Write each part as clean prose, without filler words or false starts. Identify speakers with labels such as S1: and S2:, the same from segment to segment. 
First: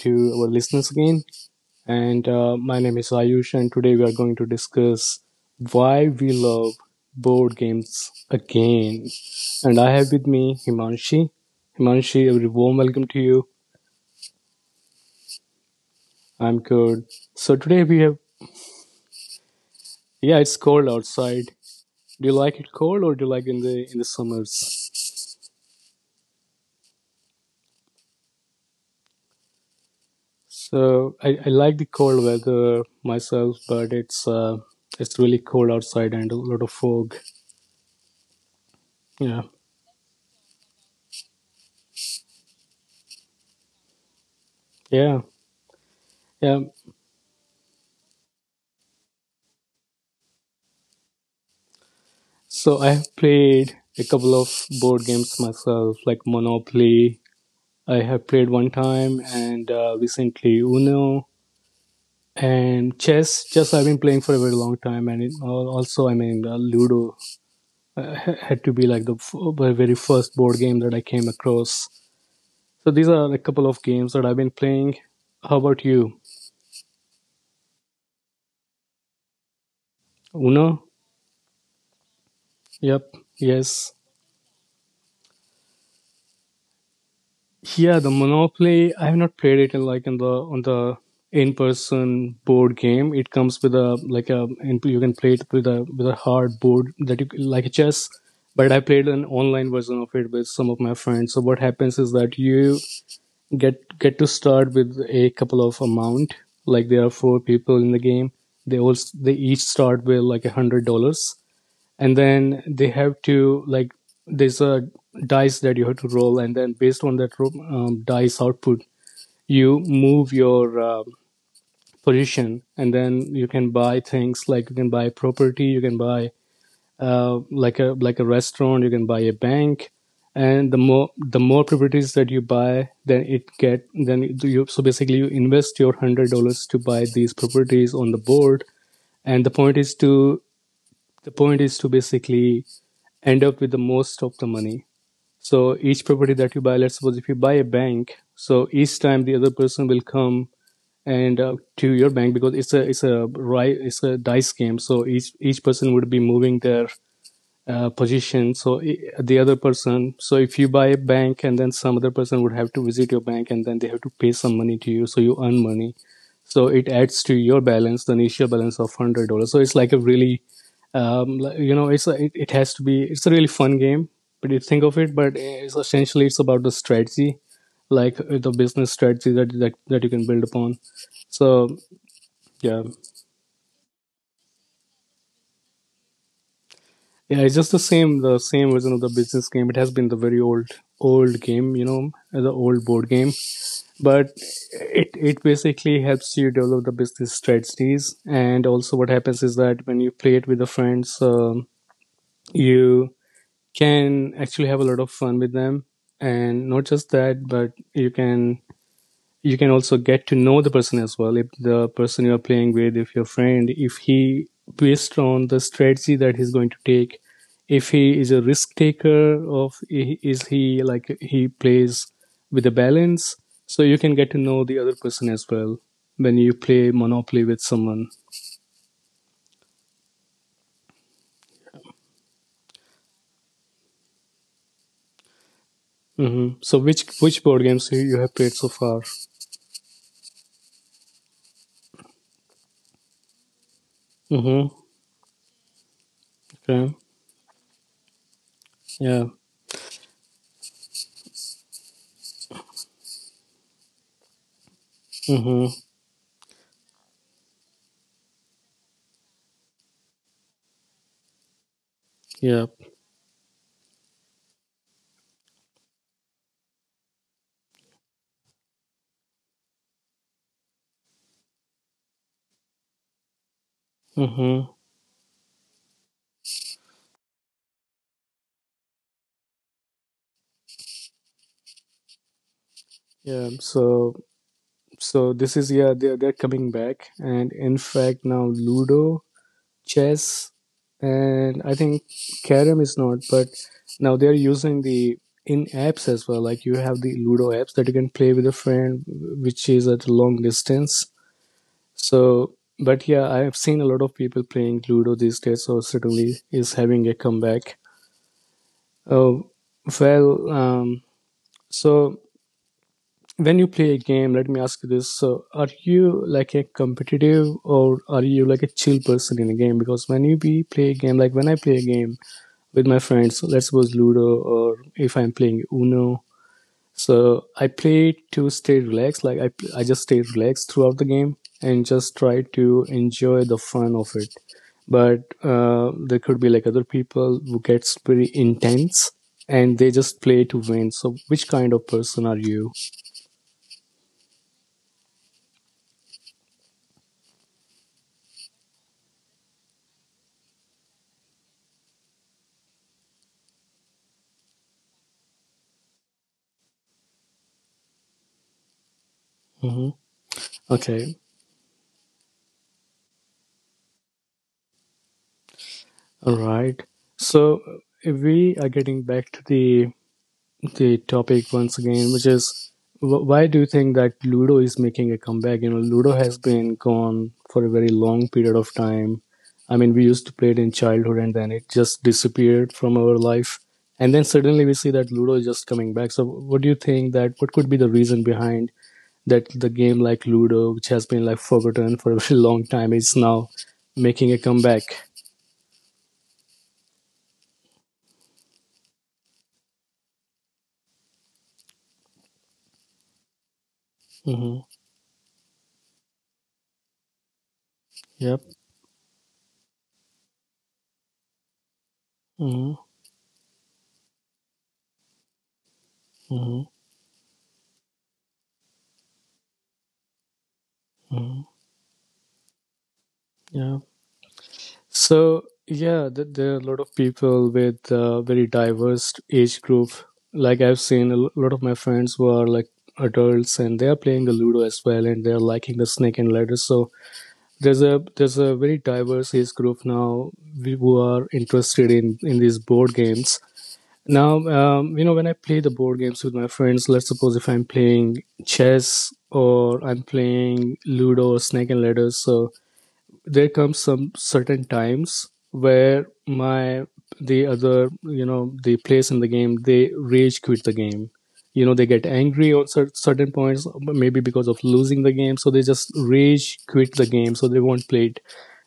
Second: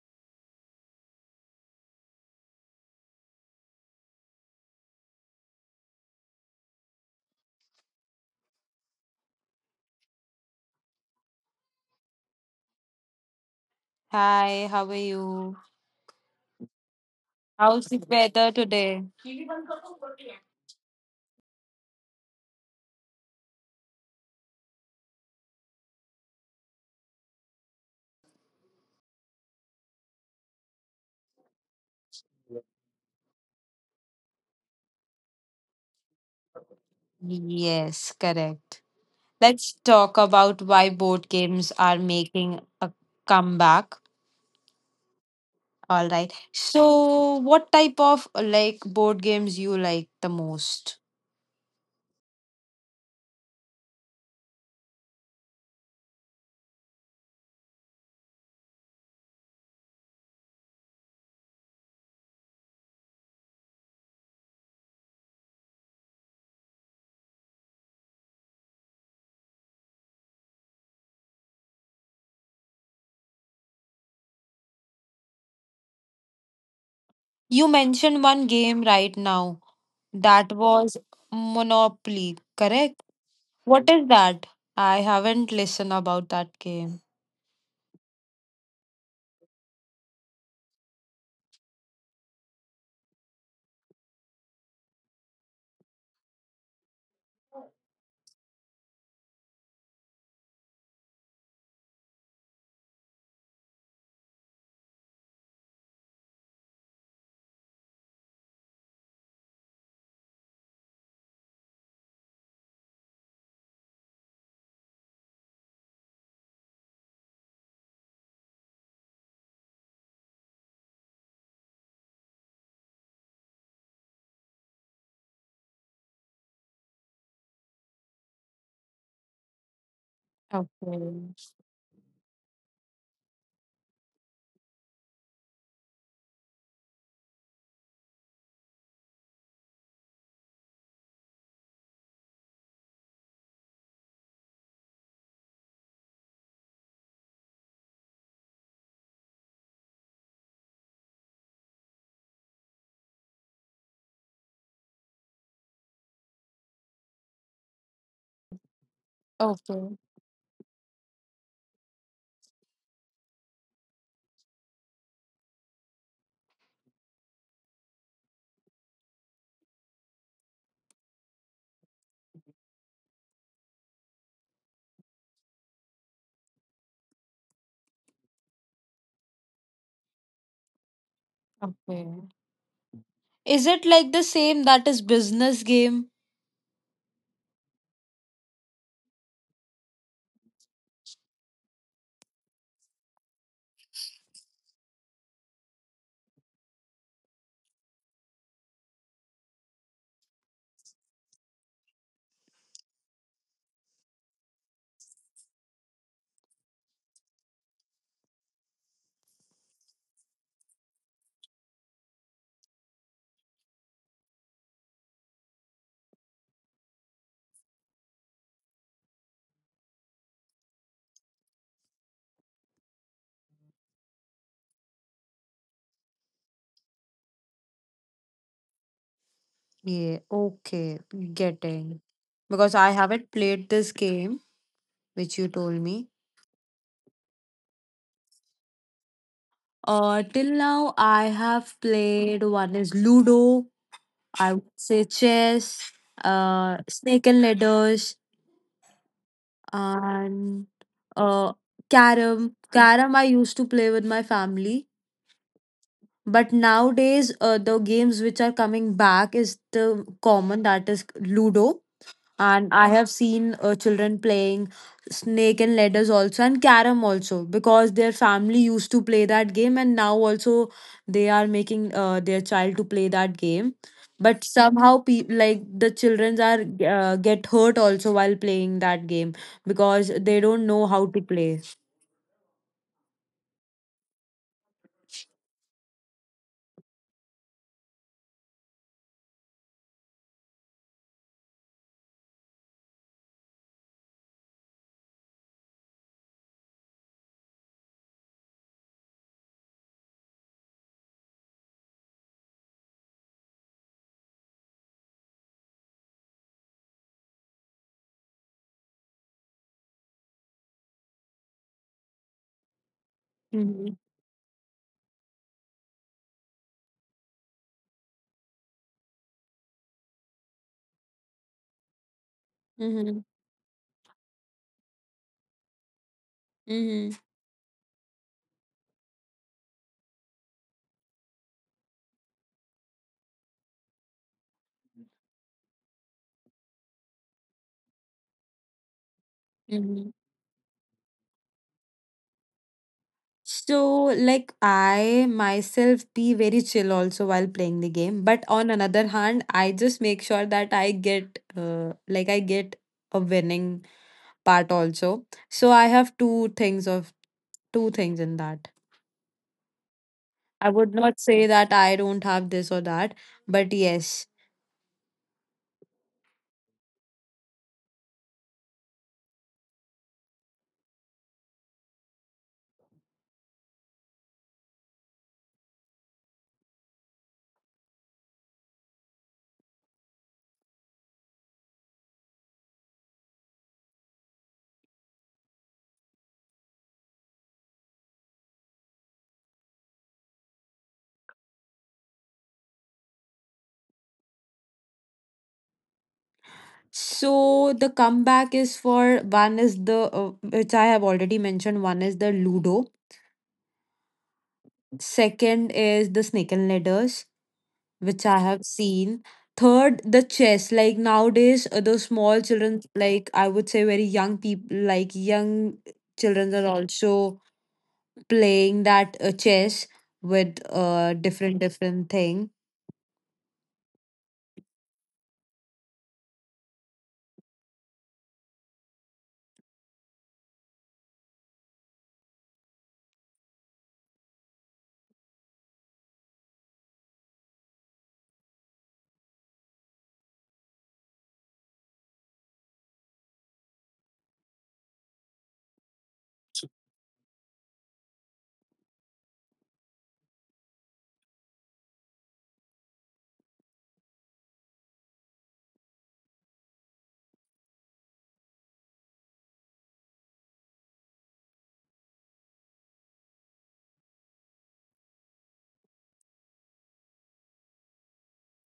S1: to our listeners again. And my name is Ayush, and today we are going to discuss why we love board games again. And I have with me Himanshi. Himanshi, a very warm welcome to you.
S2: Hi, how are you?
S1: I'm good. So today
S2: How's the weather today?
S1: yeah, it's cold outside. Do you like it cold or do you like in the summers? So I like the cold weather myself, but it's really cold outside and a lot of fog.
S2: Yes, correct.
S1: Yeah.
S2: Let's talk about why board games are making a comeback.
S1: Yeah,
S2: All right.
S1: yeah.
S2: So, what type of board games you like the most?
S1: So I have played a couple of board games myself, like Monopoly. I have played one time, and recently Uno and chess. Chess I've been playing for a very long time, and also, I mean, Ludo had to be like the very first board game that I came across. So these are a couple of games that I've been playing. How about you?
S2: You mentioned one game right now. That
S1: Uno?
S2: was Monopoly, correct?
S1: Yep.
S2: What
S1: Yes.
S2: is that? I haven't listened about that game.
S1: Yeah, the Monopoly. I have not played it in, like, in the on the in-person board game. It comes with a, like, a, and you can play it with a hard board that you like a chess. But I played an online version of it with some of my friends. So what happens is that you get to start with a couple of amount. Like there are four people in the game. They each start with like $100, and then they have to like there's a dice that you have to roll, and then based on that dice output you move your position, and then you can buy things. Like you can buy property, you can buy like a restaurant, you can buy a bank. And the more
S2: Okay.
S1: the more properties that you buy, then it get then you so basically you invest your $100 to buy these properties on the board. And the point is to basically end up with the most of the money. So each property that you buy, let's suppose if you buy a bank, so each time the other person will come and to your bank, because it's a dice game. So each person would be moving their position. So the other
S2: Okay.
S1: person so if you buy a bank, and then some other person would have to visit your bank, and then they have to pay some money to you, so you earn money, so it adds to your balance, the initial balance of $100. So it's like a really um, you know it's a, it has to be it's a really fun game. But you think of it, but it's essentially it's about the strategy, like the business strategy that you can build upon, so
S2: Okay.
S1: yeah.
S2: Is it like the same that is business game?
S1: Yeah, it's just the same version of the business game. It has been the very old, old game, you know, the old board game. But it basically helps you develop the business strategies. And also, what happens is that when you play it with the friends, you can actually have a lot of fun with them. And not just that, but you can also get to know the person as well, if the person you're playing with, if your friend, if he, based on the strategy that he's going to take, if he is a risk taker, of is he like he plays with a balance. So you can get to know the other person as well when you play monopoly with someone.
S2: Yeah, okay, getting. Because I haven't played this game, which you told me.
S1: Mm-hmm. So which board games you have played so far?
S2: Till now, I have played one is Ludo, I would
S1: Mm-hmm.
S2: say chess,
S1: Okay,
S2: snake and ladders,
S1: yeah.
S2: and uh, carom. Carom I used to play with my family,
S1: Mm-hmm.
S2: but nowadays, the games which are coming back is the common that is Ludo, and
S1: Yeah.
S2: I have seen children playing snake and ladders also and carom also because their family used to play that game and now also they are making their child to play that game, but
S1: Mm-hmm.
S2: somehow like the children are get hurt also while playing that game because they don't know how to play.
S1: Yeah. so So this is, yeah, they're coming back, and in fact now Ludo, chess, and I think Carom is not, but now they're using the in apps as well. Like you have the Ludo apps that you can play with a friend, which is at a long distance. So, but yeah, I have seen a lot of people playing Ludo these days. So certainly is having a comeback. Oh well, so when you
S2: Mm-hmm.
S1: play a game, let me ask you this, so are you like a competitive or are you like a chill person in a game? Because when I play a game with my
S2: Mm-hmm.
S1: friends, so let's suppose Ludo, or if I'm playing Uno, so I play to stay relaxed, I just stay relaxed throughout the game and just try to enjoy the fun of it. But there could be like other people who gets pretty intense, and they
S2: Mm-hmm.
S1: just play to win, so which kind of person are you?
S2: So, like, I myself be very chill also while playing the game. But on another hand, I just make sure that I get, like, I get a winning part also. So, I have two things of two things in that.
S1: Hmm.
S2: I would
S1: Okay.
S2: not say that I don't have this or that, but yes.
S1: Alright. So we are getting back to the topic once again, which is, why do you think that Ludo is making a comeback? You know, Ludo has been gone for a very long period of time. I mean, we used to play it in childhood, and then it just disappeared from our life. And then suddenly we see that Ludo is just coming back. So, what do you think that what could be the reason behind that the game like Ludo, which has been like forgotten for a very long time, is now making a comeback?
S2: So, the comeback is for one is which I have already mentioned, one is the Ludo,
S1: Mm-hmm.
S2: second is the Snake and Ladders which I have seen. Third, the chess. Like nowadays, those small
S1: Yep.
S2: children, like I would say, very young people, like young children,
S1: Hmm.
S2: are also playing that chess with
S1: Hmm.
S2: different different thing.
S1: Yeah. So yeah, there are a lot of people with very diverse age group. Like I've seen a lot of my friends who are like adults, and they are playing the Ludo as well, and they're liking the Snake and Ladder. So there's a very diverse age group now, who are interested in these board games. Now, when I play the board games with my friends, let's suppose if I'm playing chess, or I'm playing Ludo or Snake and Ladder, so there comes some certain times where my the other you know the players in the game, they rage quit the game. You know, they get angry on certain points, maybe because of losing the game, so they just rage quit the game, so they won't play it.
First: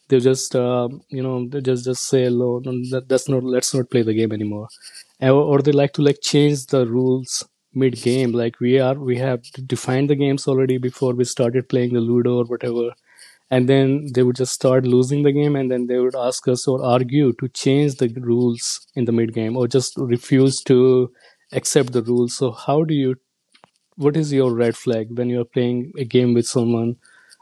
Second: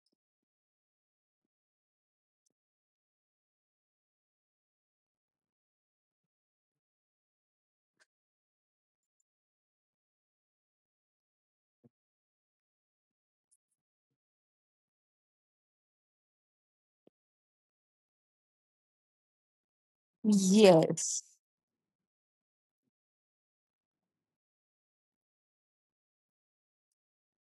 S1: They just just say no, no, that's not, let's not play the game anymore. Or they like to like change the rules mid game, like we have defined the games already before we started playing the Ludo or whatever. And then they would just start losing the game, and then they would ask us or argue to change the rules in the mid game, or just refuse to
S2: Yes.
S1: accept the rules. So how do you what is your red flag when you're playing a game with someone?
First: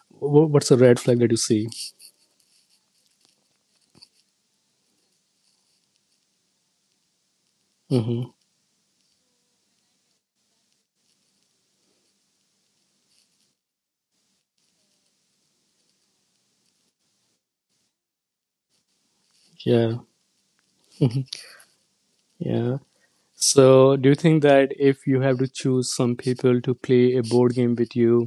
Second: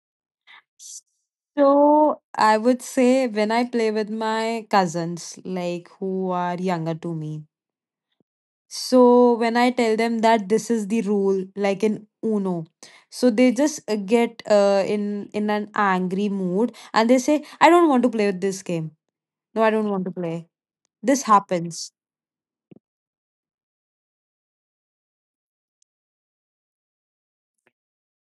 S1: What's a red flag that you see?
S2: So I would say when I play with my cousins, like who are younger to me.
S1: Hmm.
S2: So when I tell them that this is the rule, like in Uno, so they just get in an angry mood and they say, "I don't want to play with this game. No, I don't
S1: Yeah.
S2: want to play." This happens.
S1: Yeah, so do you think that if you have to choose some people to play a board game with you,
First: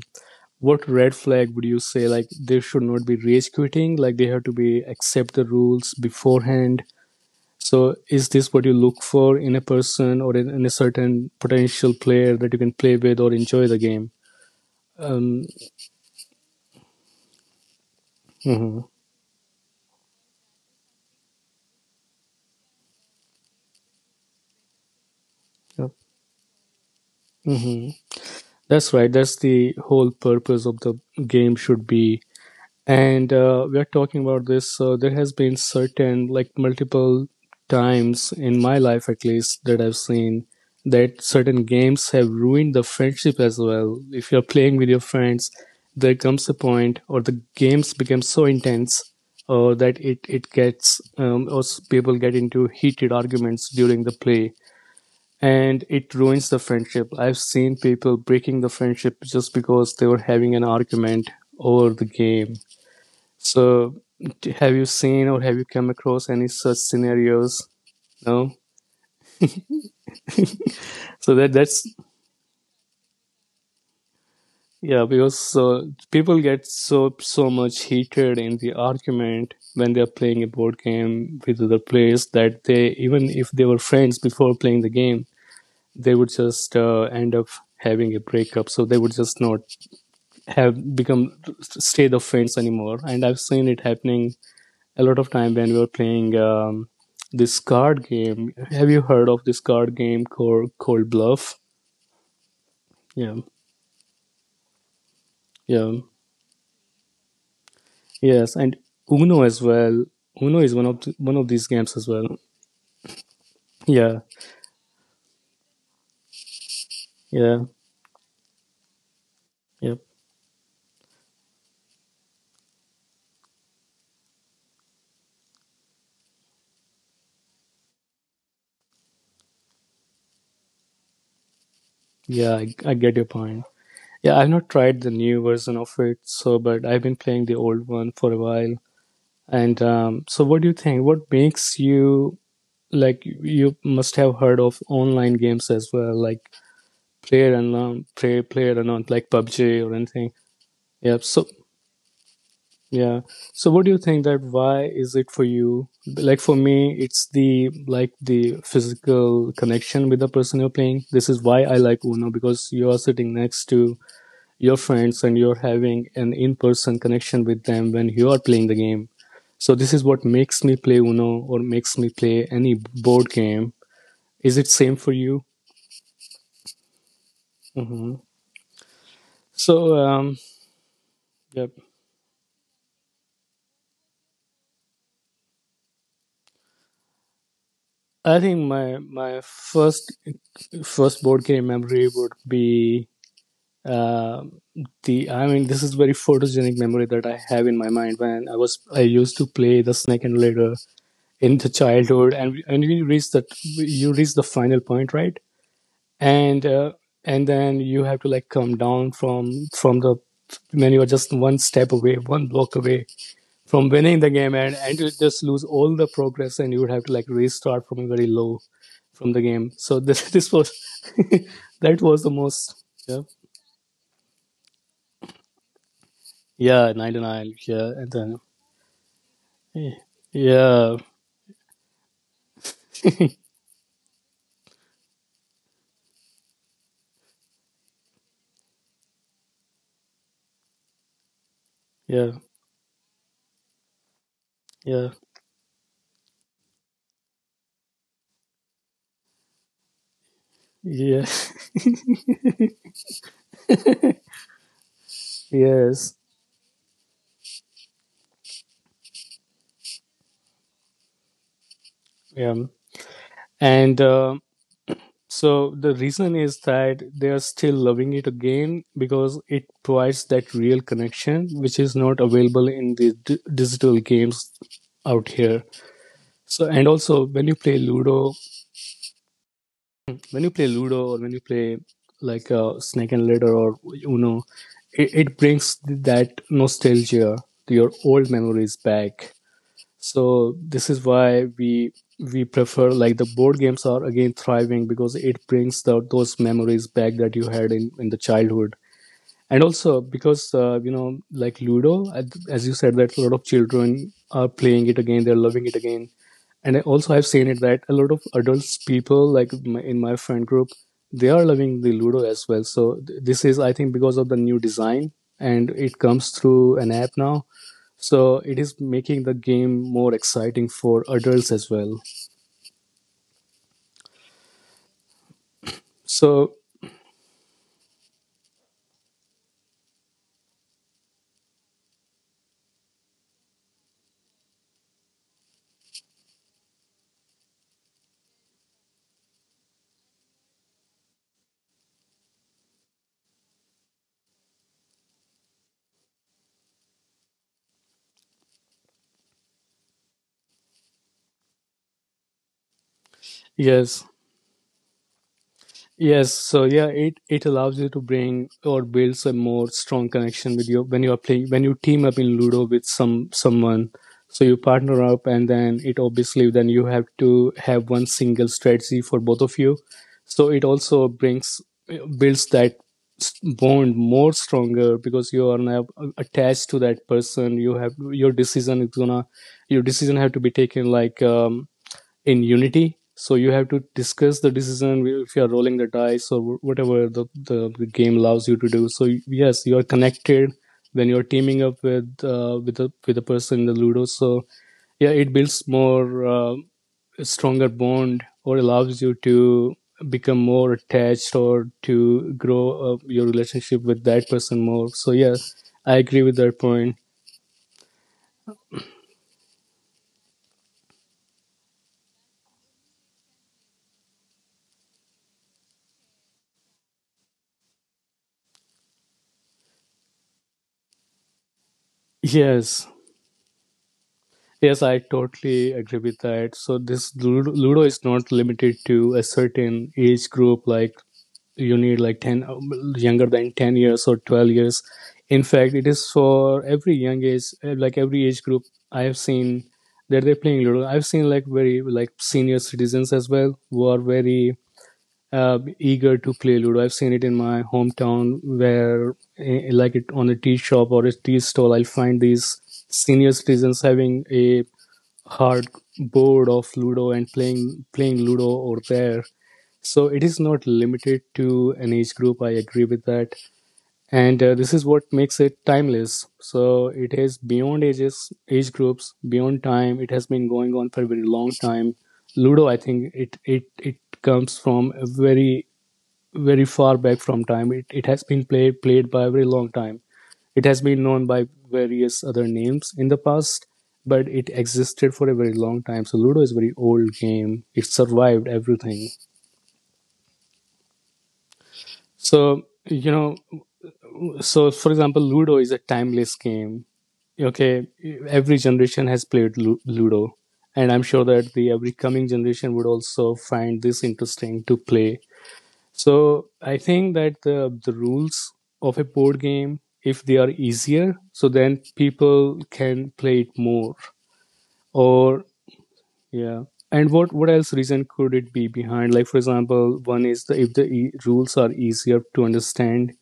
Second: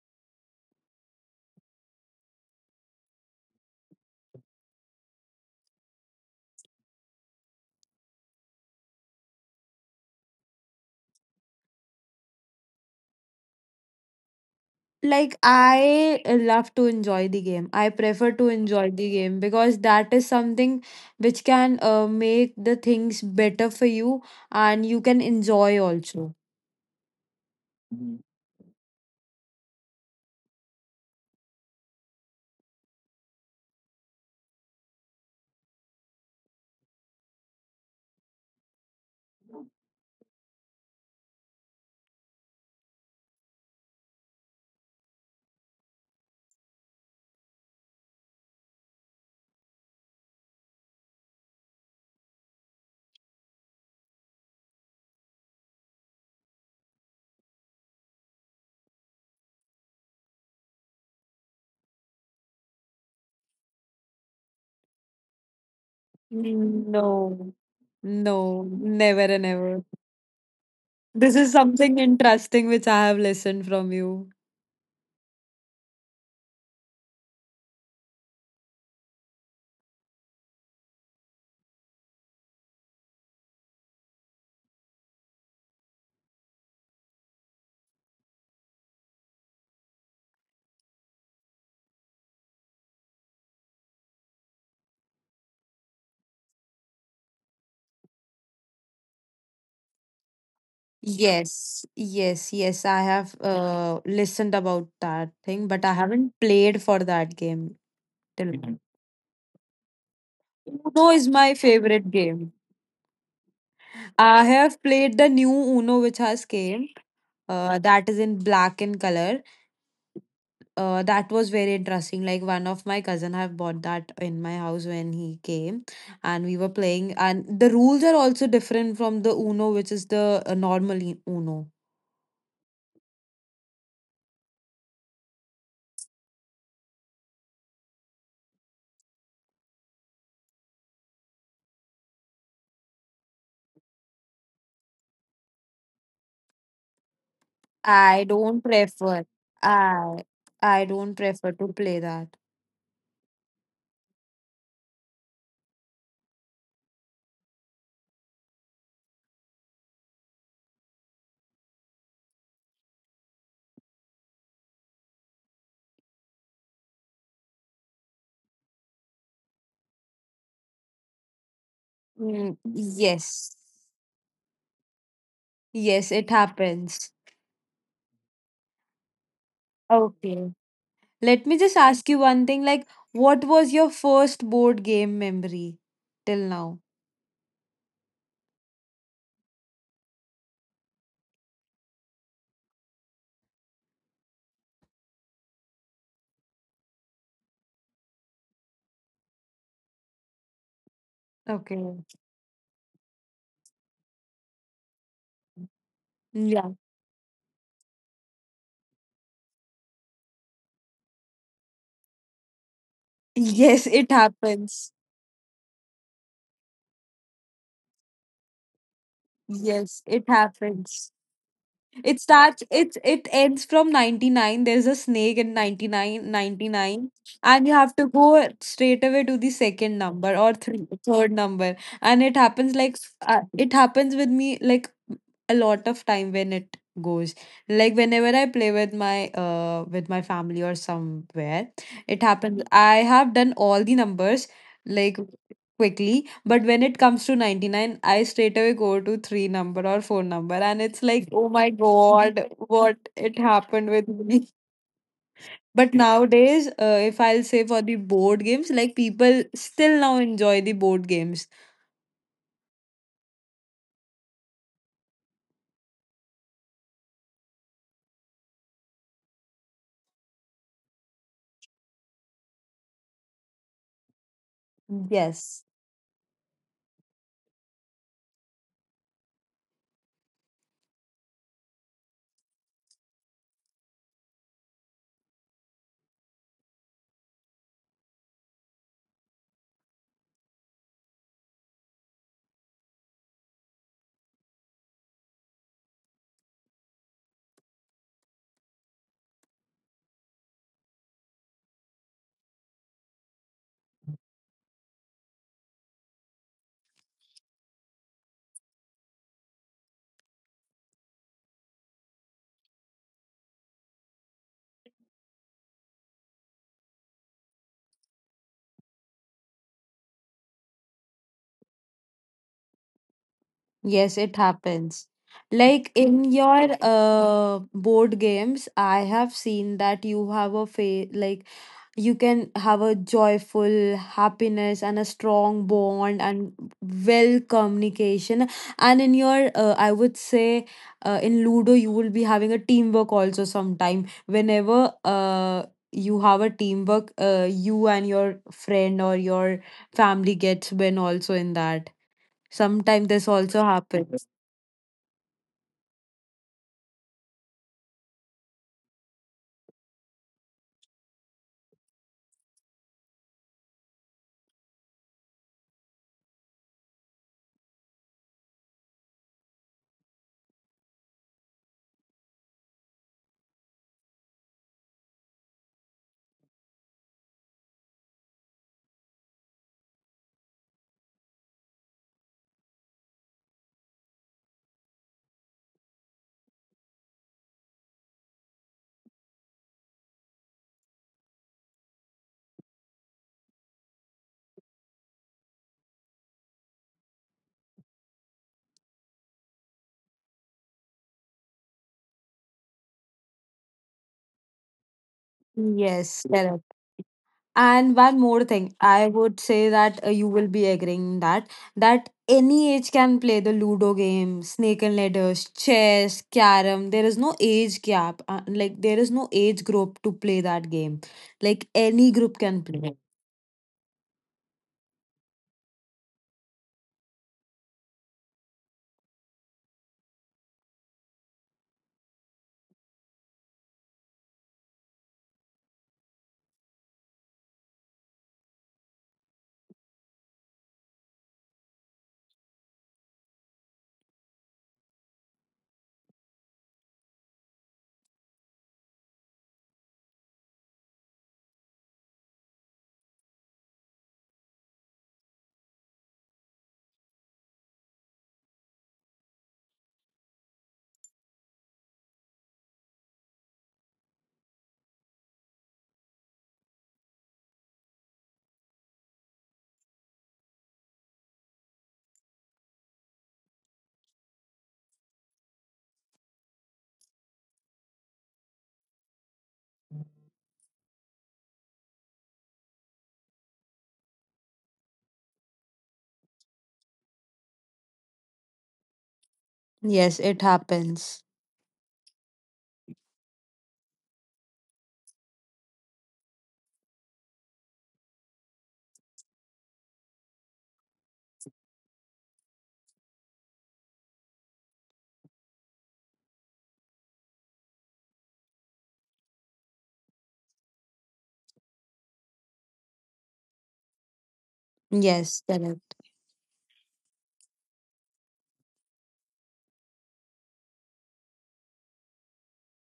S1: what red flag would you say, like they should not be rage quitting, like they have to be accept the rules beforehand? So, is this what you look for in a person, or in a certain potential player that you can play with or enjoy the game? Um,
S2: Like I love to enjoy the game. I prefer to
S1: mhm.
S2: enjoy the game because that is something which can make the things better for you, and you can enjoy
S1: Yeah.
S2: also.
S1: Mhm. That's right. That's the whole purpose of the game should be. And we are talking about this, so there has been certain like multiple times in my life, at least, that I've seen, that certain games have ruined the friendship as well. If you're playing with your friends, there comes a point or the games become so intense, or that it gets or s- people get into heated arguments during the play, and it ruins the friendship. I've seen people breaking the friendship just because they were having an argument over the game. So, have you seen or have you come across any such
S2: No,
S1: scenarios? No.
S2: no, never and ever.
S1: So
S2: This
S1: that
S2: is
S1: that's
S2: something interesting which I have listened from you.
S1: yeah, because people get so much heated in the argument when they are playing a board game with other players, that they, even if they were friends before playing the game, they would just end up having a breakup. So they would just not have become stay the friends anymore. And I've seen it happening a lot of time when we were playing this card game. Have you heard of this card game called Bluff?
S2: Yes, yes, yes. I
S1: Yeah,
S2: have listened about that thing, but
S1: yeah,
S2: I haven't played for that game till
S1: yes, and
S2: now.
S1: Uno as well. Uno is
S2: Uno is
S1: one of
S2: my
S1: these games as
S2: favorite
S1: well.
S2: game.
S1: Yeah,
S2: I have played the new Uno which has came.
S1: yeah,
S2: That is in black in color.
S1: yeah,
S2: That was very interesting. Like one of my cousin have bought that in my house when he came, and we were playing. And the rules are also different from the Uno, which is the normal Uno.
S1: yeah. I get your point. Yeah, I've not tried the new version of it, so but I've been playing the old one for a while. And so, what do you think? What makes you like? You must have heard of online games as well, like Player play
S2: I
S1: player and
S2: don't
S1: unknown, like
S2: prefer.
S1: PUBG or anything.
S2: I
S1: Yeah.
S2: I
S1: So
S2: don't prefer to play that.
S1: yeah. So what do you think that why is it for you? Like for me, it's the like the physical connection with the person you're playing. This is why I like Uno because you are sitting next to your friends and you're having an in-person connection with them when you are playing the game. So this is what makes me play Uno or makes me play
S2: Mm,
S1: any board
S2: yes.
S1: game. Is it same for you?
S2: Yes, it happens.
S1: Hmm. So um,
S2: Okay. Let me
S1: yep.
S2: just ask you one thing, like what was your first board game memory till now?
S1: I think my first board game memory would be uh, the, this is very photogenic memory that I have in my mind when I was, I used to play the snake and ladder in the
S2: Okay.
S1: childhood, and you reach that, you reach the final point, right? And
S2: Yeah.
S1: and then you have to like come down from the, when you are just one step away, one block away
S2: Yes,
S1: from
S2: it
S1: winning the game,
S2: happens.
S1: and you just lose all the progress and you would have to like restart from a very low, from the game. So
S2: Yes, it
S1: this was
S2: happens.
S1: that
S2: It
S1: was the
S2: starts
S1: most,
S2: it
S1: yeah.
S2: it ends from 99. There's a snake in 99, ninety
S1: Yeah,
S2: nine,
S1: 99,
S2: and you
S1: yeah,
S2: have to
S1: and then
S2: go straight away to the second number or three,
S1: yeah, yeah,
S2: third number. And it happens like it happens with me like a lot of time when it goes, like whenever I play with my family or somewhere. It
S1: yeah,
S2: happens I have done all the numbers like quickly, but when it comes to 99, I straight away go to three number or four number, and it's
S1: yeah
S2: like, oh my god, what it happened with me. But
S1: yes,
S2: nowadays, if I'll say for the board games, like people still now enjoy the board games.
S1: yeah. and So the reason is that they are still loving it again because it provides that real connection which is not available in the digital games out here.
S2: Yes,
S1: So, and also when you play Ludo, when you play Ludo or when you play like Snake and Ladder or Uno, it brings that nostalgia, your old memories back. So this is why we prefer, like the board games are again thriving because it brings those memories back that you had in the childhood, and also because you know like Ludo, as you said that a lot of children are playing it again, they're loving it again. And I also have seen it that a lot of adults people like in my friend group, they are loving the Ludo as well. So this is, I think, because of the new design and it comes through an app now, so it is making the game more exciting for adults as well.
S2: yes, it happens. Like
S1: So
S2: in your board games, I have seen that you have a fa like you can have a joyful happiness and a strong bond and well communication. And in your I would say in Ludo you will be having a teamwork also sometime, whenever you have a teamwork you and your friend or your family gets win also in that sometimes. This
S1: yes.
S2: also happens.
S1: Yes, so yeah, it allows you to bring or builds a more strong connection with you when you are playing, when you team up in Ludo with someone. So you partner up, and then it obviously, then you have to have one single strategy for both of you. So it also brings builds that bond more stronger because you are now attached to that person. You have your decision is gonna Your decision have to be taken like. In unity, so you have to discuss the decision if you are rolling the dice or whatever the game allows you to do. So yes, you are connected when you're teaming up with a, person in the Ludo. So yeah, it builds more stronger bond or allows you to become more attached or to grow your relationship with that person more. So yes, I agree
S2: Yes,
S1: with that
S2: correct.
S1: point.
S2: And one more thing, I would say that you will be agreeing that any age can play the Ludo game, snake and ladders, chess, carom. There is no age gap. Like there is no age group to play that game. Like any group can
S1: Yes.
S2: play.
S1: Yes, I totally agree with that. So this Ludo is not limited to a certain age group. Like you need like 10, younger than 10 years or 12 years. In fact, it is for every young age, like every age group I have seen that they're playing Ludo. I've seen like very like senior citizens as well who are very eager to play Ludo. I've seen it in my hometown where, like it on a tea shop or a tea stall, I'll find these senior citizens having a hard board of Ludo and playing Ludo over there. So it is not limited to an age group. I agree with that, and this is what makes it timeless. So it is beyond ages, age groups, beyond time. It has been going on for a very long time. Ludo, I think it comes from a very, very far back from time. It has been played by a very long time. It has been known by various other names in the past, but it existed for a very long time. So Ludo is a very old game, it survived everything.
S2: Yes, it happens.
S1: So you know, so for example, Ludo is a timeless game. Okay, every generation has played Ludo, and I'm sure that the every coming generation would also find this interesting to play. So I think that the rules of a board game, if they are easier, so then people can play it more, or
S2: Yes, correct.
S1: yeah. And what else reason could it be behind? Like for example, one is the if the rules are easier to understand,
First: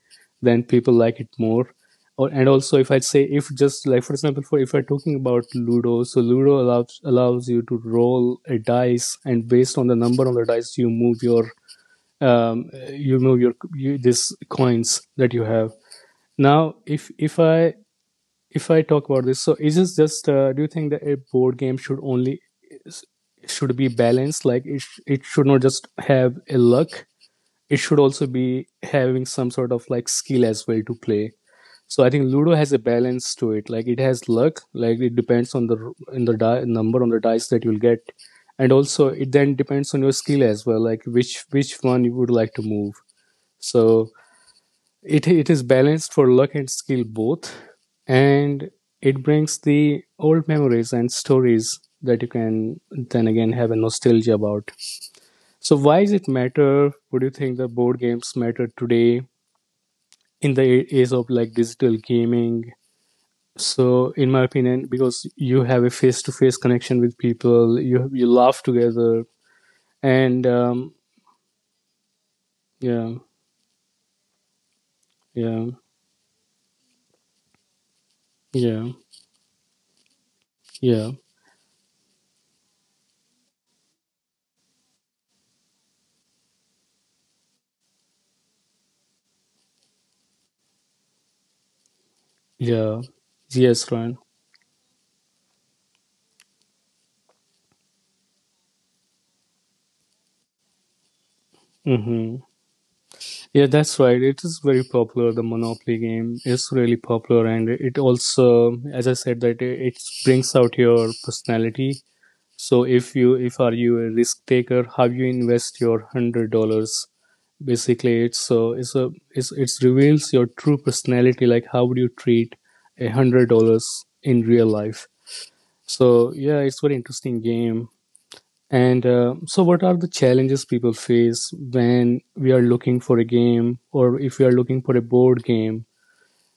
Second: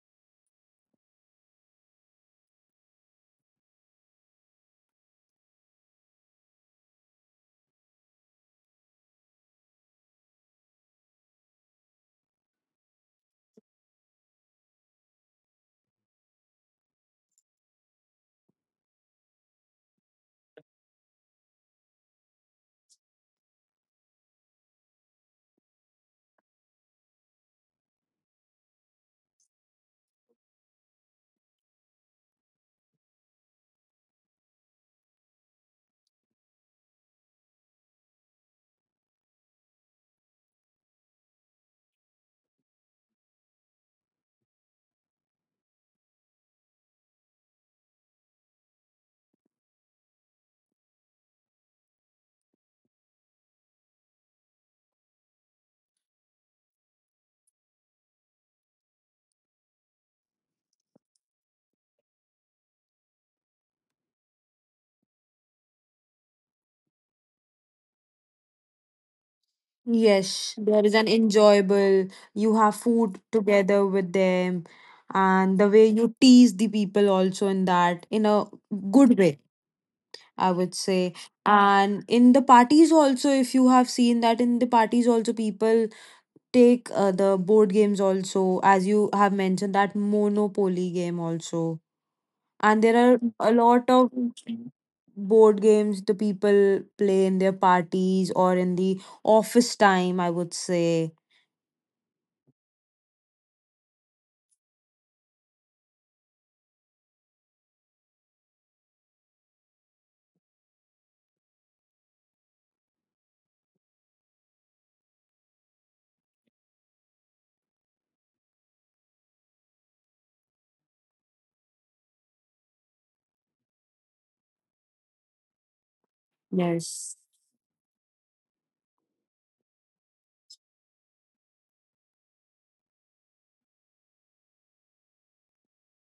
S1: then people like it more. Or, and also if I say, if just like for example, for if we're talking about Ludo, so Ludo allows you to roll a dice, and based on the number on the dice, you move your you this coins that you have. Now if I talk about this, so is it just? Do you think that a board game should be balanced? Like it, it should not just have a luck. It should also be having some sort of like skill as well to play. So I think Ludo has a balance to it. Like it has luck. Like it depends on the, number on the dice that you'll get, and also it then depends on your skill as well. Like which one you would like to move. So it is balanced for luck and skill both, and it brings the old memories and stories that you can then again have a nostalgia about. So why does it matter? Would you think the board games matter today in the age of like digital gaming? So in my opinion, because you have a face-to-face connection with people, you laugh together, and
S2: Yes, there is an enjoyable. You
S1: yeah,
S2: have food together with them,
S1: yeah,
S2: and the way you tease the people also in that in
S1: yeah,
S2: a good way,
S1: yeah,
S2: I would say. And in the parties also, if you have seen that in the parties also, people take the board games also, as you have mentioned, that Monopoly game also.
S1: yeah,
S2: And there are
S1: yes,
S2: a
S1: Ryan.
S2: lot of board games the people play in their parties or in the office time, I would say.
S1: Mm-hmm. Yeah, that's right. It is very popular. The Monopoly game is really popular, and it also, as I said, that it brings out your personality. So if you, if are you a risk taker, how you invest your $100, basically, it's so it's a it's it's reveals your true personality. Like how would you treat $100 in real life? So yeah, it's very interesting
S2: Yes.
S1: game. And so, what are the challenges people face when we are looking for a game, or if we are looking for a board game?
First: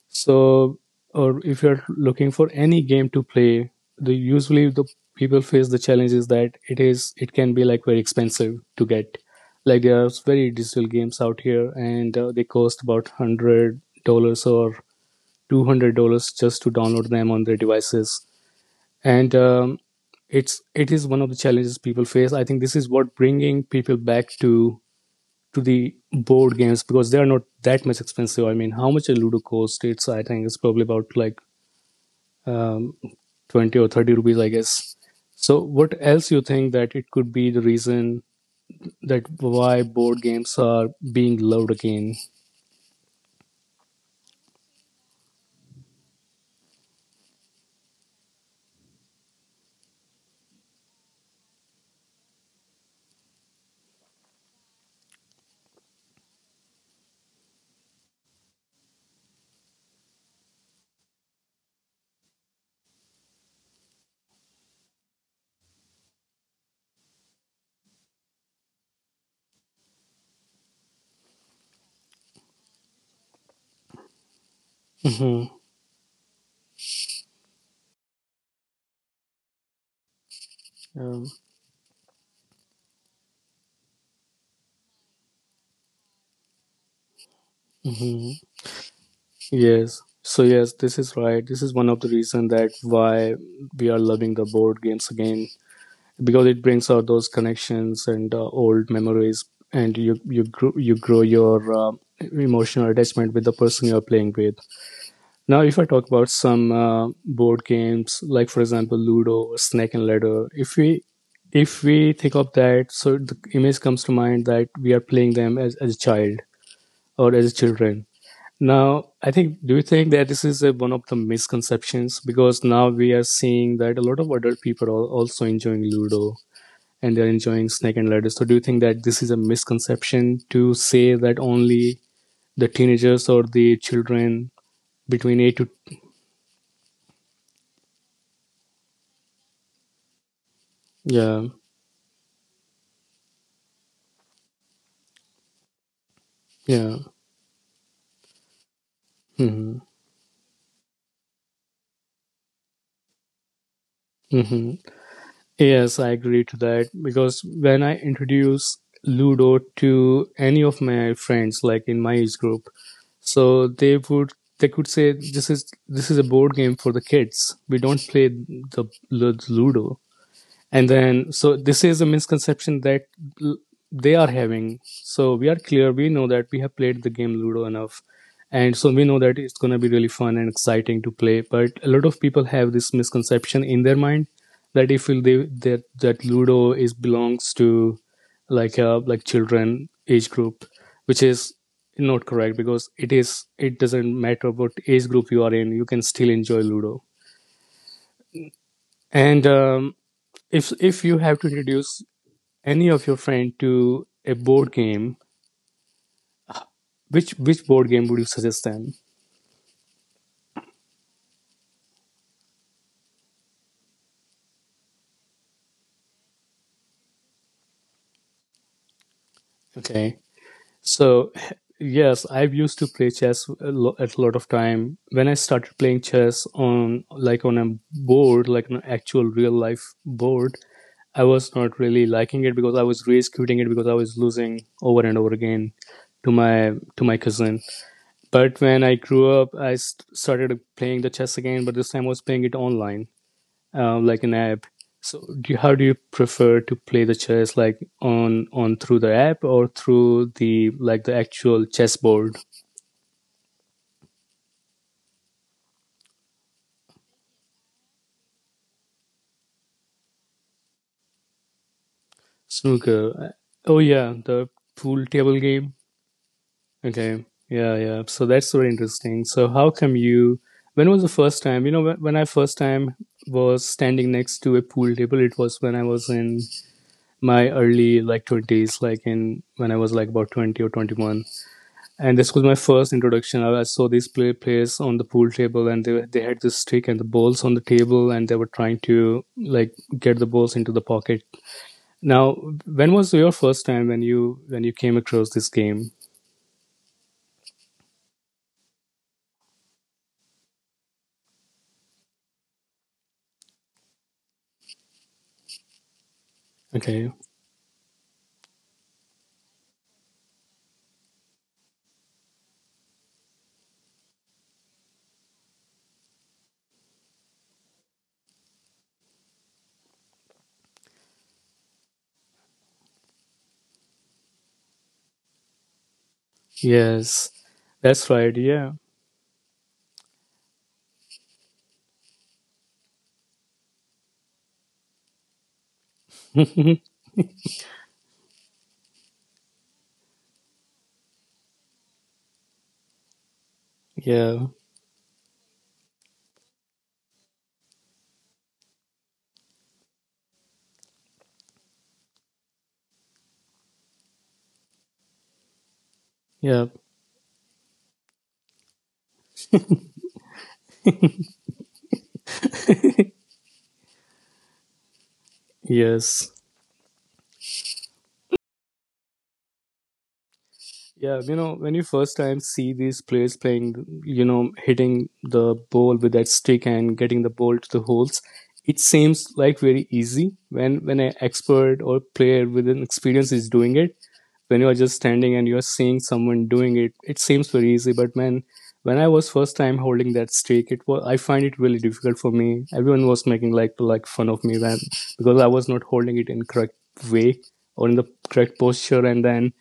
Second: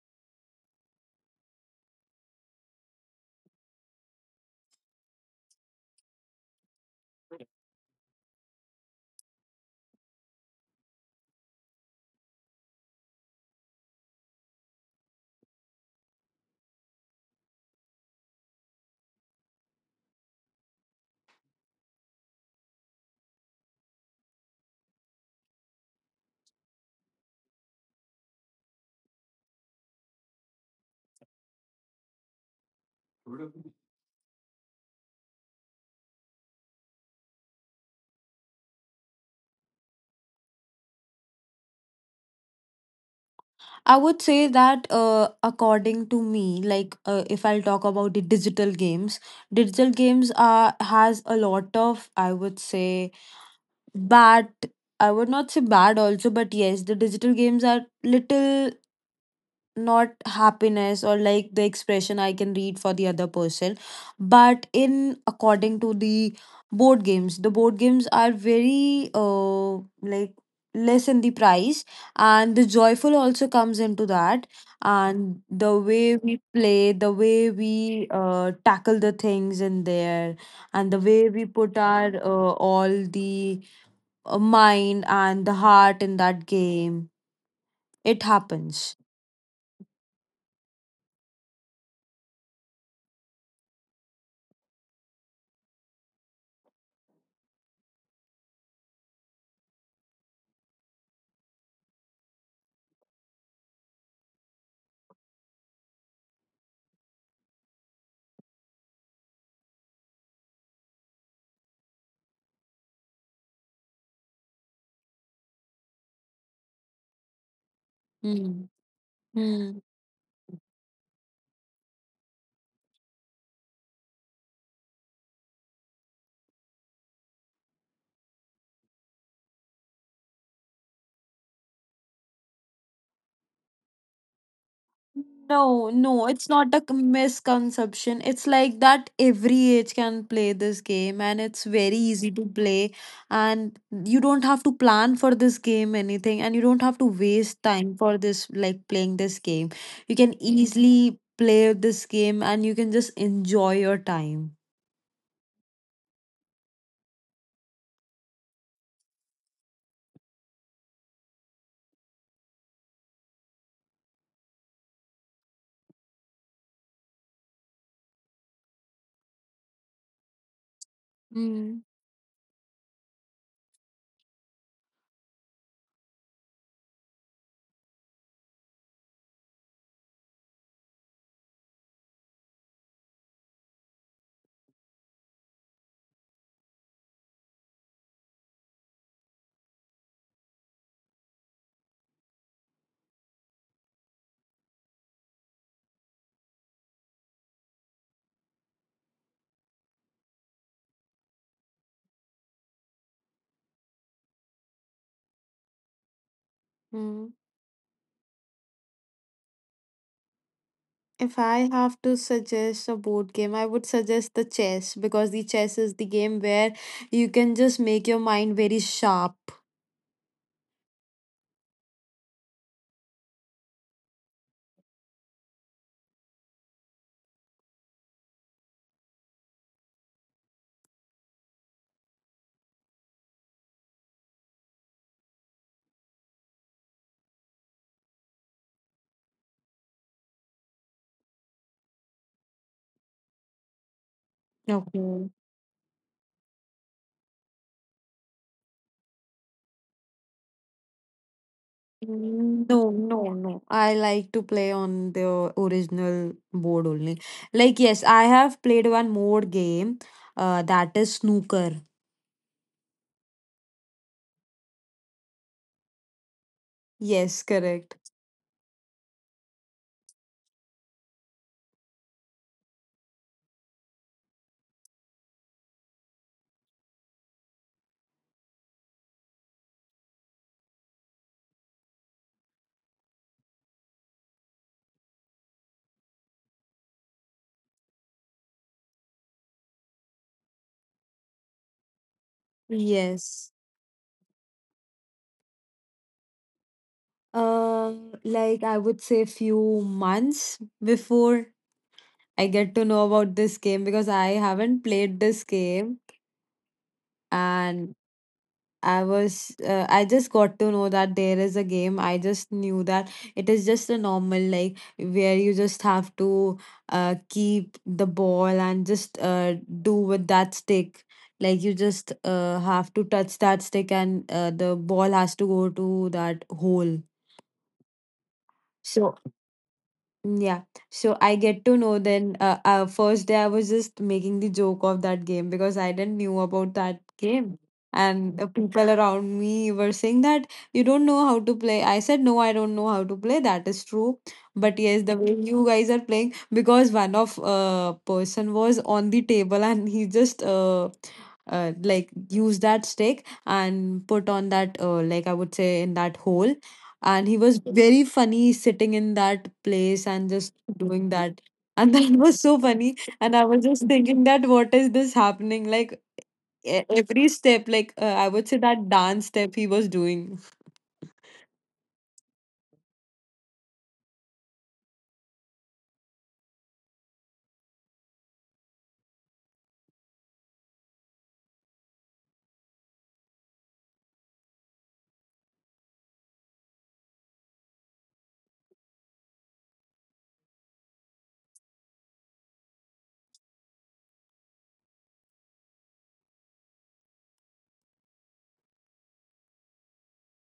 S1: So, or if you're looking for any game to play, the usually the people face the challenge is that it can be like very expensive to get. Like there are very digital games out here, and they cost about $100 or $200 just to download them on their devices, and it is one of the challenges people face. I think this is what bringing people back to the board games, because they are not that much expensive. I mean, how much a Ludo cost? It's, I think it's probably about like um, 20 or 30 rupees, I guess. So what else you think that it could be the reason that why board games are being loved again?
S2: I would say that according to me, like if I'll talk about the digital games are has a lot of, I would say, bad. I would not say bad also, but yes, the digital games are little not happiness or like the expression I can read for the other person, but in according to the board games. The board games are very like less in the price, and the joyful also comes into that, and
S1: Hmm.
S2: the way we play, the way we tackle the things in there, and the
S1: Um,
S2: way we put our all the mind and the heart in that game, it
S1: mhm.
S2: happens.
S1: Yes, so yes, this is right. This is one of the reason that why we are loving the board games again, because it brings out those connections and old memories, and you grow, your emotional attachment with the person you're playing with. Now if I talk about some board games, like for example Ludo or Snake and Ladder, if we, if we think of that, so the image comes to mind that we are playing them as a child or as children.
S2: Hmm.
S1: Now I think, do you think that this is a, one of the misconceptions, because now we are seeing that a lot of adult people are also enjoying Ludo and they're enjoying Snake and Ladders. So do you think that this is a misconception to say that only the teenagers or the children between eight to,
S2: It's not a misconception. It's like that every age can play this game, and
S1: yeah,
S2: it's very easy to play, and you don't have to plan for this game anything, and you don't have
S1: yeah.
S2: to waste time for this like playing this game.
S1: Hmm.
S2: You can easily play this game, and you can just enjoy your time.
S1: Hmm. Yes, I agree to that because when I introduce Ludo to any of my friends like in my age group, so they would, they could say this is, this is a board game for the kids. We don't play the Ludo. And then
S2: Mm-hmm.
S1: so this is a misconception that they are having, so we are clear, we know that we have played the game ludo enough, and so we know that it's going to be really fun and exciting to play, but a lot of people have this misconception in their mind that if they that that ludo is belongs to like a like children age group, which is not correct because it doesn't matter what age group you are in, you can still enjoy ludo. And If you have to introduce any of your friend to a board game, which board game would you suggest them?
S2: If I have to suggest a board game, I would suggest the chess because the chess is the game where you can just make your mind very sharp.
S1: Okay, so yes, I've used to play chess at a lot of time. When I started playing chess on like on a board, like an actual real life board, I was not really liking it because I was raised quitting it because I was losing over and over again to my cousin. But when I grew up, I started playing the chess again, but this time I was playing it online. Like an
S2: Okay.
S1: app. So do you, how do you prefer to play the chess, like on through the app or through the like the actual
S2: Mm, no, no,
S1: chessboard?
S2: no. I like to play on the original board only. Like, yes, I have played one more game, that is snooker.
S1: Snooker? Oh yeah, the pool table game.
S2: Yes, correct.
S1: Okay, yeah, yeah. So that's very interesting. So how come you? When was the first time? You know, when I first time was standing next to a pool table, it was when I was in my early like 20s, like in when I was like about 20 or 21. And this was my first introduction. I saw these players on the pool table, and they had this stick and the balls on the table, and they were trying to like get the balls into the pocket. Now,
S2: Yes.
S1: when was your first time when you came across this game?
S2: Uh, like I would say few months before I get to know about this game because I haven't played this game. And
S1: Okay,
S2: I was, I just got to know that there is a game. I just knew that it is just a normal, like, where you just have to keep the ball and just do with that stick. Like, you just have to touch that stick and the ball has to go to that hole.
S1: yes, that's
S2: So
S1: right. Yeah,
S2: yeah, so I get to know then. First day I was just making the joke of that game because I didn't knew about that game, and the people around me were saying that you don't know how to play. I said no, I don't know how to play. That is true, but yes, the way
S1: yeah,
S2: you guys are playing, because one of person was on the table and he just like use that stick and put on that like I would say in that hole. And he
S1: yeah,
S2: was very funny sitting in that place and just doing that. And that was so funny and I was just thinking that what is this happening, like
S1: yes.
S2: every step like I would say that dance step he was doing.
S1: Yeah, you know, when you first time see these players playing, you know, hitting the ball with that stick and getting the ball to the holes, it seems like very easy when an expert or player with an experience is doing it. When you're just standing and you're seeing someone doing it, it seems very easy. But man, when I was first time holding that stake, it was, I find it really difficult for me. Everyone was making like fun of me when, because I was not holding it in correct way or in the correct posture. And then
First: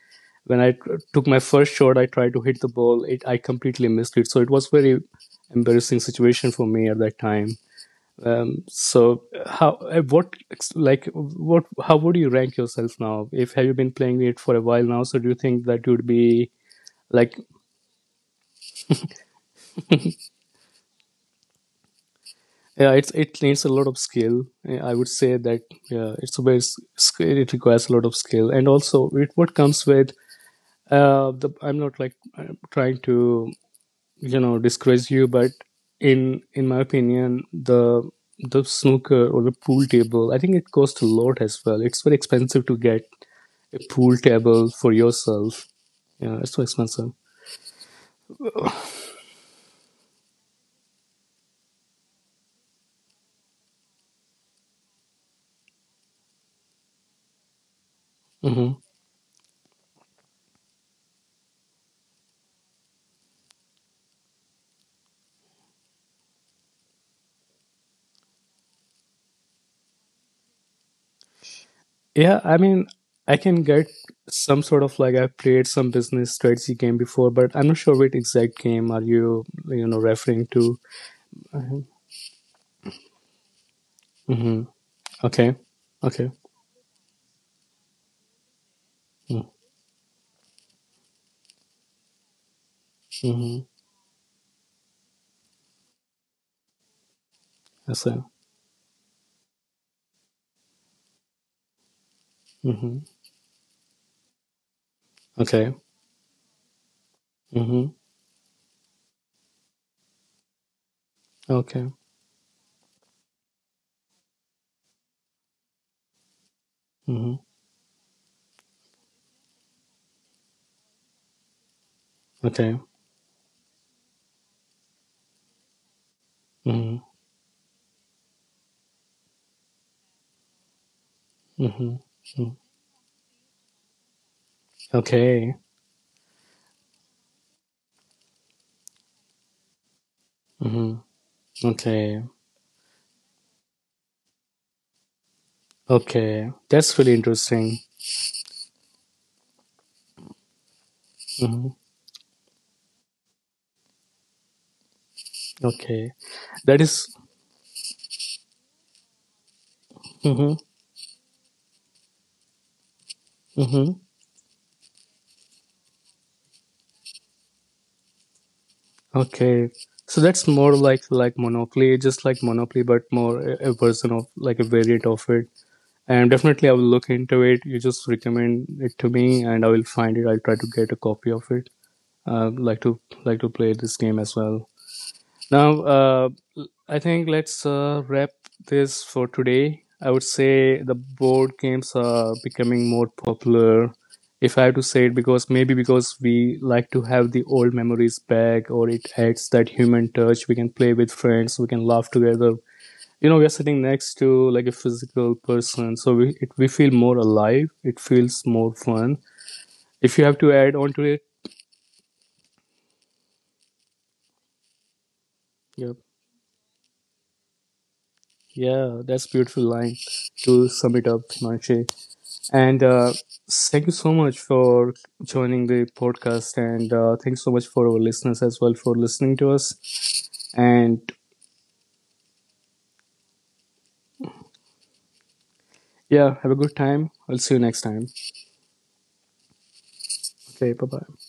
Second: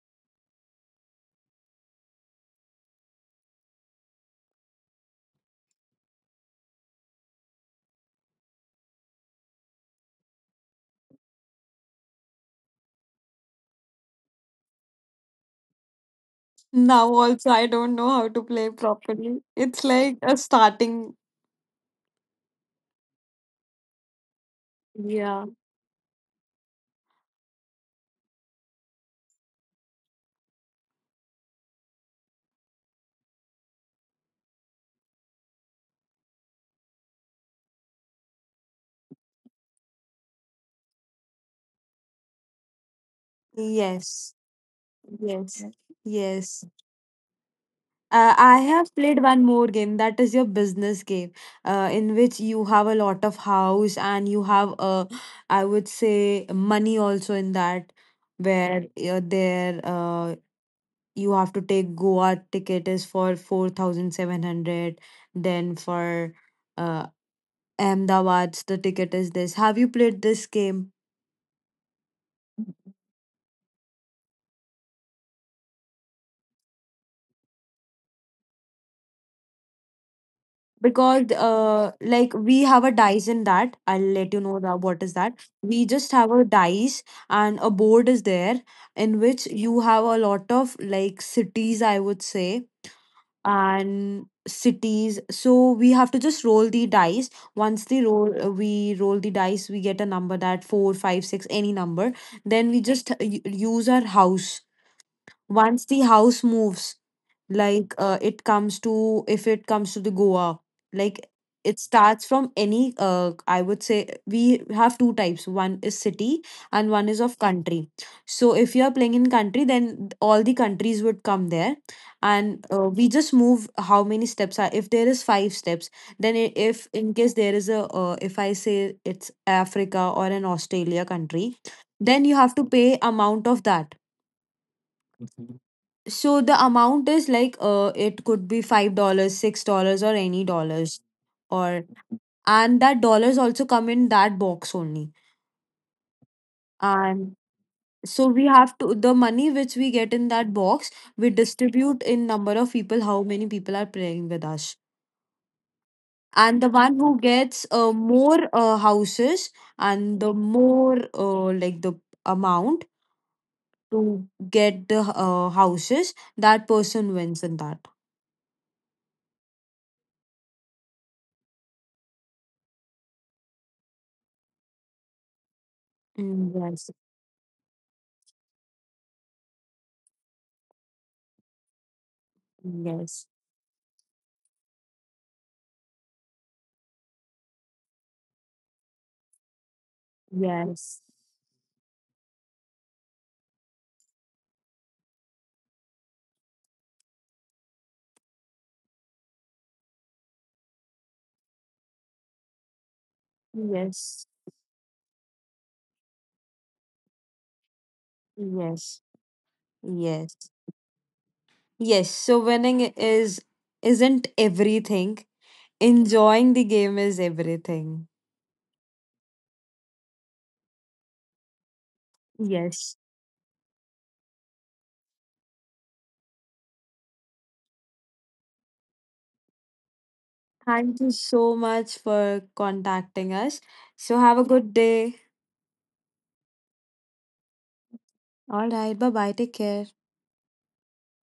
S1: when took my first shot, I tried to hit the ball, it, I completely missed it. So it was very embarrassing situation for me at that time. Um, so how uh, what like what how would you rank yourself now? If have you been playing it for a while now, so do you think that you'd be
S2: Now
S1: like
S2: also I don't know how to play properly, it's like a starting.
S1: yeah, it's, it needs a lot of skill. I would say
S2: Yeah.
S1: that yeah, it's a it requires a lot of skill, and also it what comes with. I'm not like trying to, you know, discourage you, but in my opinion, the snooker or the pool table, I think it costs a lot as well. It's very expensive to get a
S2: Yes,
S1: pool table for
S2: yes,
S1: yourself. Yeah,
S2: yes.
S1: it's so expensive.
S2: I have played one more game that is your business game, in which you have a lot of house, and you have I would say money also in that,
S1: Hmm.
S2: where there you have to take Goa ticket is for 4,700, then for uh, Ahmedabad's the ticket is this. Have you played this game?
S1: Yeah, I mean, I can get some sort of like, I've played some business strategy game before, but I'm not sure which exact game are you know referring to.
S2: Because like we have a dice in that, I'll let you know
S1: Mm-hmm.
S2: that what is that,
S1: Okay,
S2: we just
S1: okay.
S2: have a dice and a board is there in which you have a lot of like cities I would say
S1: Mm-hmm.
S2: and cities. So we have to just roll the dice. Once the
S1: That's it.
S2: roll we roll the dice, we get a number that 4, 5, 6 any number. Then we
S1: Mm-hmm.
S2: just use our house.
S1: Okay.
S2: Once the house moves,
S1: Mm-hmm.
S2: like it comes to, if it comes to the Goa, like it
S1: Okay.
S2: starts from any I would say we have two types, one is city and one is
S1: Mm-hmm.
S2: of country. So if you are playing in country, then all the countries would come there. And
S1: Okay.
S2: we just move how many steps are, if there is 5 steps, then if
S1: Mm-hmm.
S2: in case there is a if I say it's Africa or an Australia country,
S1: Mm-hmm.
S2: then you
S1: Mm-hmm.
S2: have to pay amount of that.
S1: Okay.
S2: So the amount is like it could be $5, $6 or any dollars.
S1: Mm-hmm.
S2: Or
S1: Okay.
S2: and that dollars also come in that box only.
S1: Okay. That's really
S2: And
S1: interesting.
S2: so we have to the money which we get in that box, we
S1: Mm-hmm.
S2: distribute in number of people, how many people are praying with us.
S1: Okay.
S2: And the
S1: That
S2: one
S1: is.
S2: who gets more houses and the
S1: Mm-hmm.
S2: more like the amount
S1: Mm-hmm.
S2: to get the houses, that person wins in that.
S1: Okay, so that's more like Monopoly, just like Monopoly, but more a version of like a variant of it. And
S2: Mm,
S1: definitely, I will
S2: yes,
S1: look into it. You just recommend it to me, and I will find it. I'll try to get a copy of it. Uh, like to
S2: yes.
S1: like to play this game as well. Now, uh, I think let's wrap this for today. I would say the
S2: Yes.
S1: board games are becoming more popular, if I have to say it, because maybe because we like to have the old memories back, or it adds that human touch. We can play with friends, we can laugh together. You know, we are sitting next
S2: Yes.
S1: to like a physical person, so we it, we feel more alive. It feels more
S2: Yes.
S1: fun. If you have
S2: Yes.
S1: to add on to it,
S2: Yes. So winning is isn't everything.
S1: yeah,
S2: Enjoying the game is everything.
S1: yeah, that's beautiful line to sum it up, Himanshu. And
S2: Yes.
S1: thank you so much for joining the podcast. And thanks so much for our listeners as well for listening to us.
S2: Thank
S1: And
S2: you so much for contacting us. So have a good day.
S1: yeah, have a good time. I'll see you next time.
S2: All right. Bye bye. Take care.
S1: Okay, bye bye.